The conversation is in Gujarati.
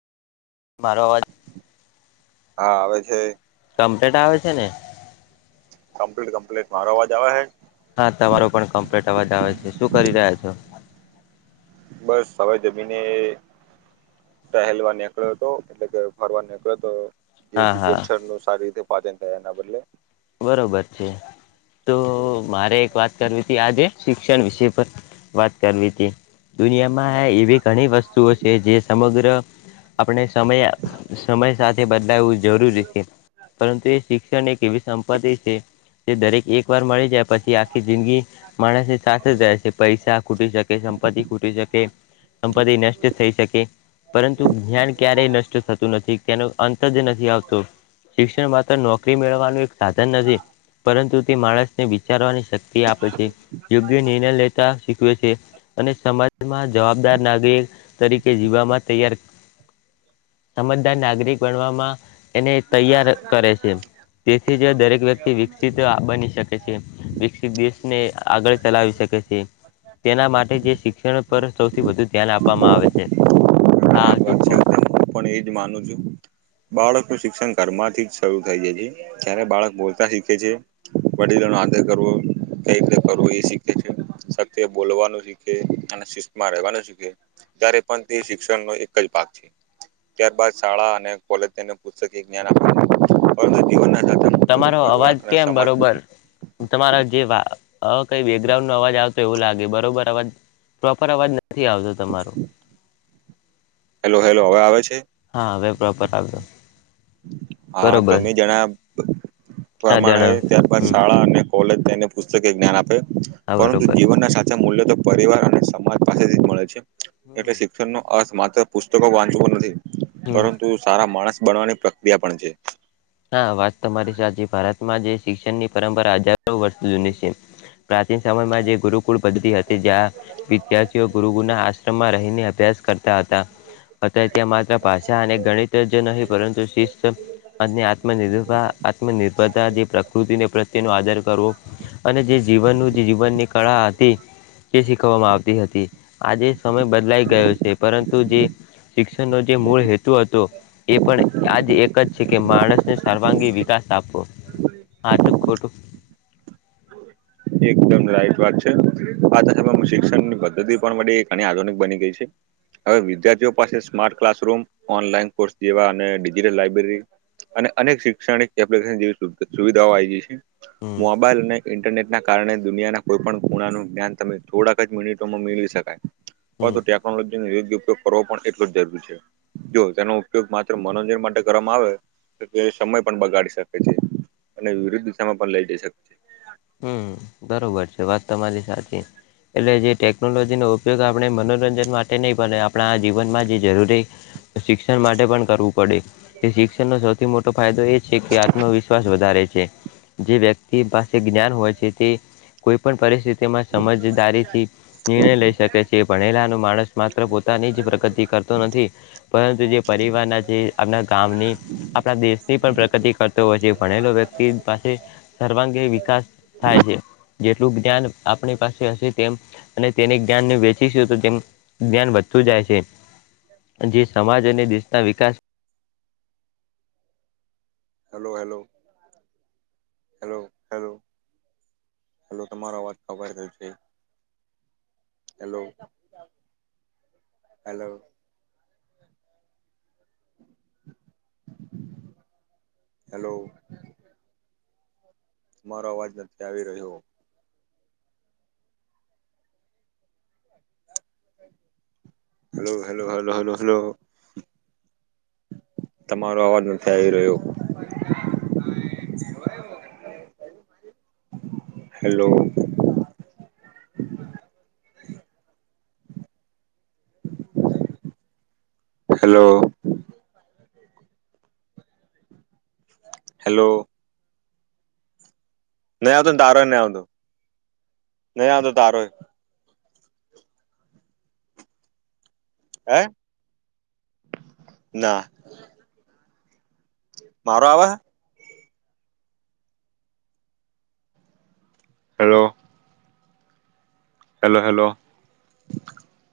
મારો અવાજ હા આવે છે કમ્પ્લેલેટ આવે છે ને કમ્પલીટ કમ્પલીટ મારો અવાજ આવે છે હા. તમારો પણ કમ્પ્લેટ અવાજ આવે છે શું કરી રહ્યા છો? બસ હવે જમીને ટહેલવા નેકળ્યો તો એટલે કે ફરવા નેકળ્યો તો હા જેથી હા જઠર નું સારી રીતે પાચન થાય એના બદલે બરોબર છે તો મારે એક વાત કરવી હતી આજે શિક્ષણ વિષય પર વાત કરવી હતી દુનિયામાં એવી ઘણી વસ્તુઓ છે જે સમગ્ર આપણે સમય સમય સાથે બદલાવું જરૂરી છે પરંતુ એ શિક્ષણ એક એવી સંપત્તિ છે જે દરેક એકવાર મળી પછી આખી જિંદગી માણસની સાથે જ રહેશે પૈસા ખૂટી શકે સંપત્તિ ખૂટી શકે સંપતિ નષ્ટ થઈ પરંતુ જ્ઞાન ક્યારેય નષ્ટ થતું નથી તેનો અંત જ નથી આવતો [unintelligible] શિક્ષણ માત્ર નોકરી મેળવવાનું એક સાધન નથી પરંતુ તે માણસને વિચારવાની શક્તિ આપે છે યોગ્ય નિર્ણય લેતા શીખવે છે અને સમાજમાં જવાબદાર નાગરિક તરીકે જીવવામાં તૈયાર સમજદાર નાગરિક બનવામાં એને તૈયાર કરે છે તેથી દરેક વ્યક્તિ વિકસિત બની શકે છે વિકસિત દેશને આગળ ચલાવી શકે છે તેના માટે જે શિક્ષણ પર સૌથી વધુ ધ્યાન આપવામાં આવે છે હા રાઈટ વાત છે ચુખો હું પણ એજ માનું છું બાળકનું શિક્ષણ ઘરમાંથી જ શરૂ થઈ જાય છે જ્યારે બાળક બોલતા શીખે છે વડીલો નો આદર કરવો કઈ રીતે કરવો એ શીખે છે સત્ય બોલવાનું હિખે અને શિસ્તમાં રહેવાનું શિખે ત્યારે પણ તે શિક્ષણ ન એક જ ત્યારબાદ શાળા અને કોલેજ તેને પુસ્તકિયું જ્ઞાન આપવા નું તમારો અવાજ કેમ બરોબર તમારા જેવા હ કઈ બેકગ્રાઉન્ડ નો અવાજ આવતો એવું લાગે બરોબર અવાજ પ્રોપર અવાજ નથી આવતો તમારો હેલો હેલો હવે આવે છે. હા હવે પ્રોપર આવયો હા તમે જણાવ્યા હા પ્રમાણે જણા ત્યારબાદ હમ શાળા અને કોલેજ તેને પુસ્તકે જ્ઞાન આપે હા પરંતુ બરોબર જીવનના સાચા મૂલ્ય પરિવાર અને સમાજ પાસેથી જ મળે છે હમ એટલે શિક્ષણનો અર્થ માત્ર પુસ્તકો વાંચવ નથી. હમ પરંતુ સારા માણસ બનવાની પ્રક્રિયા પણ છે. હા વાત તમારી સાચી ભારતમાં જે શિક્ષણ ની પરંપરા હાજા વર્ષ જૂની છે પ્રાચીન સમયમાં જે ગુરુકુળ પદ્ધતિ હતી જ્યાં વિદ્યાર્થીઓ ગુરુ ના આશ્રમમાં રહીને અભ્યાસ કરતા હતા અત્યારે ત્યાં માત્ર ભાષા અને ગણિત જ નહીં પરંતુ શિસ્ત આત્મન આત્મનિર્ભરતા જે પ્રકૃતિને પ્રત્યેનો આદાર કરવો. અને જે જીવનનું જે જીવનની કળા હતી. તે શીખવવામાં આવતી હતી આજે સમય બદલાઈ ગયો છે પરંતુ જે. શિક્ષણનો જે મૂળ હેતુ હતો એ પણ આજ એક જ. છે કે માણસને સાર્વાંગી વિકાસ આપવો આજું ખોટું. એકદમ રાઈટ વાત છે આ શિક્ષણની પદ્ધતિ પણ ઘણી આધુનિક બની ગઈ છે. હવે વિદ્યાર્થીઓ પાસે સ્માર્ટ ક્લાસરૂમ ઓનલાઈન કોર્સ જેવા અને ડિજિટલ લાઈબ્રેરી અનેક શિક્ષણિક એપ્લિકેશ જેવી સુવિધાઓ આવી છે હમ મોબાઈલ અને ઇન્ટરનેટ ના કારણે દુનિયાના કોઈ પણ ખૂણાનું જ્ઞાન તમે થોડાક જ મિનિટોમાં મેળવી શકાય. હમ પરંતુ ટેકનોલોજી નો યોગ્ય ઉપયોગ કરવો પણ એટલો જ જરૂરી છે. જો તેનો ઉપયોગ માત્ર મનોરંજન માટે કરવામાં આવે તો તે સમય પણ બગાડી શકે છે. અને વિરુદ્ધ દિશામાં પણ લઇ જઈ શકે છે. દર વર્ષે વાત તમારી સાચી. એટલે જે ટેકનોલોજીનો ઉપયોગ આપણે મનોરંજન માટે નહી પણ આપણા આ જીવનમાં જે જરૂરી. શિક્ષણ માટે પણ કરવું પડે એ શિક્ષણનો સૌથી મોટો ફાયદો એ છે કે આત્મવિશ્વાસ વધારે છે. જે વ્યક્તિ પાસે જ્ઞાન હોય છે તે કોઈ પણ પરિસ્થિતિ તેમાં સમજદારીથી નિર્ણય લઈ શકે છે ભણેલાનો માણસ માત્ર પોતાની જ પ્રગતિ કરે. પરંતુ જે પરિવાર જે આપણા ગામની આપણા દેશની પણ પ્રગતિ કરે. હોય છે ભણેલો વ્યક્તિ પાસે સર્વાંગી વિકાસ થાય છે જેટલું જ્ઞાન આપણી પાસે હશે તેમ અને તેને જ્ઞાનને વેચીશું તો તેમ જ્ઞાન વધતું જાય છે. જે સમાજ અને દેશના વિકાસ. Hello hello hello hello hello તમારો અવાજ ખબર થયો છે. હેલો હેલો હેલો તમારો અવાજ નથી આવી રહ્યો. Hello hello hello hello hello તમારો અવાજ નથી આવી રહ્યો. હેલો હેલો હેલો નહી આવતોને તારોય નહી આવતો નહી આવતો તારોય હે ના મારો આવે હે હેલો હેલો હેલો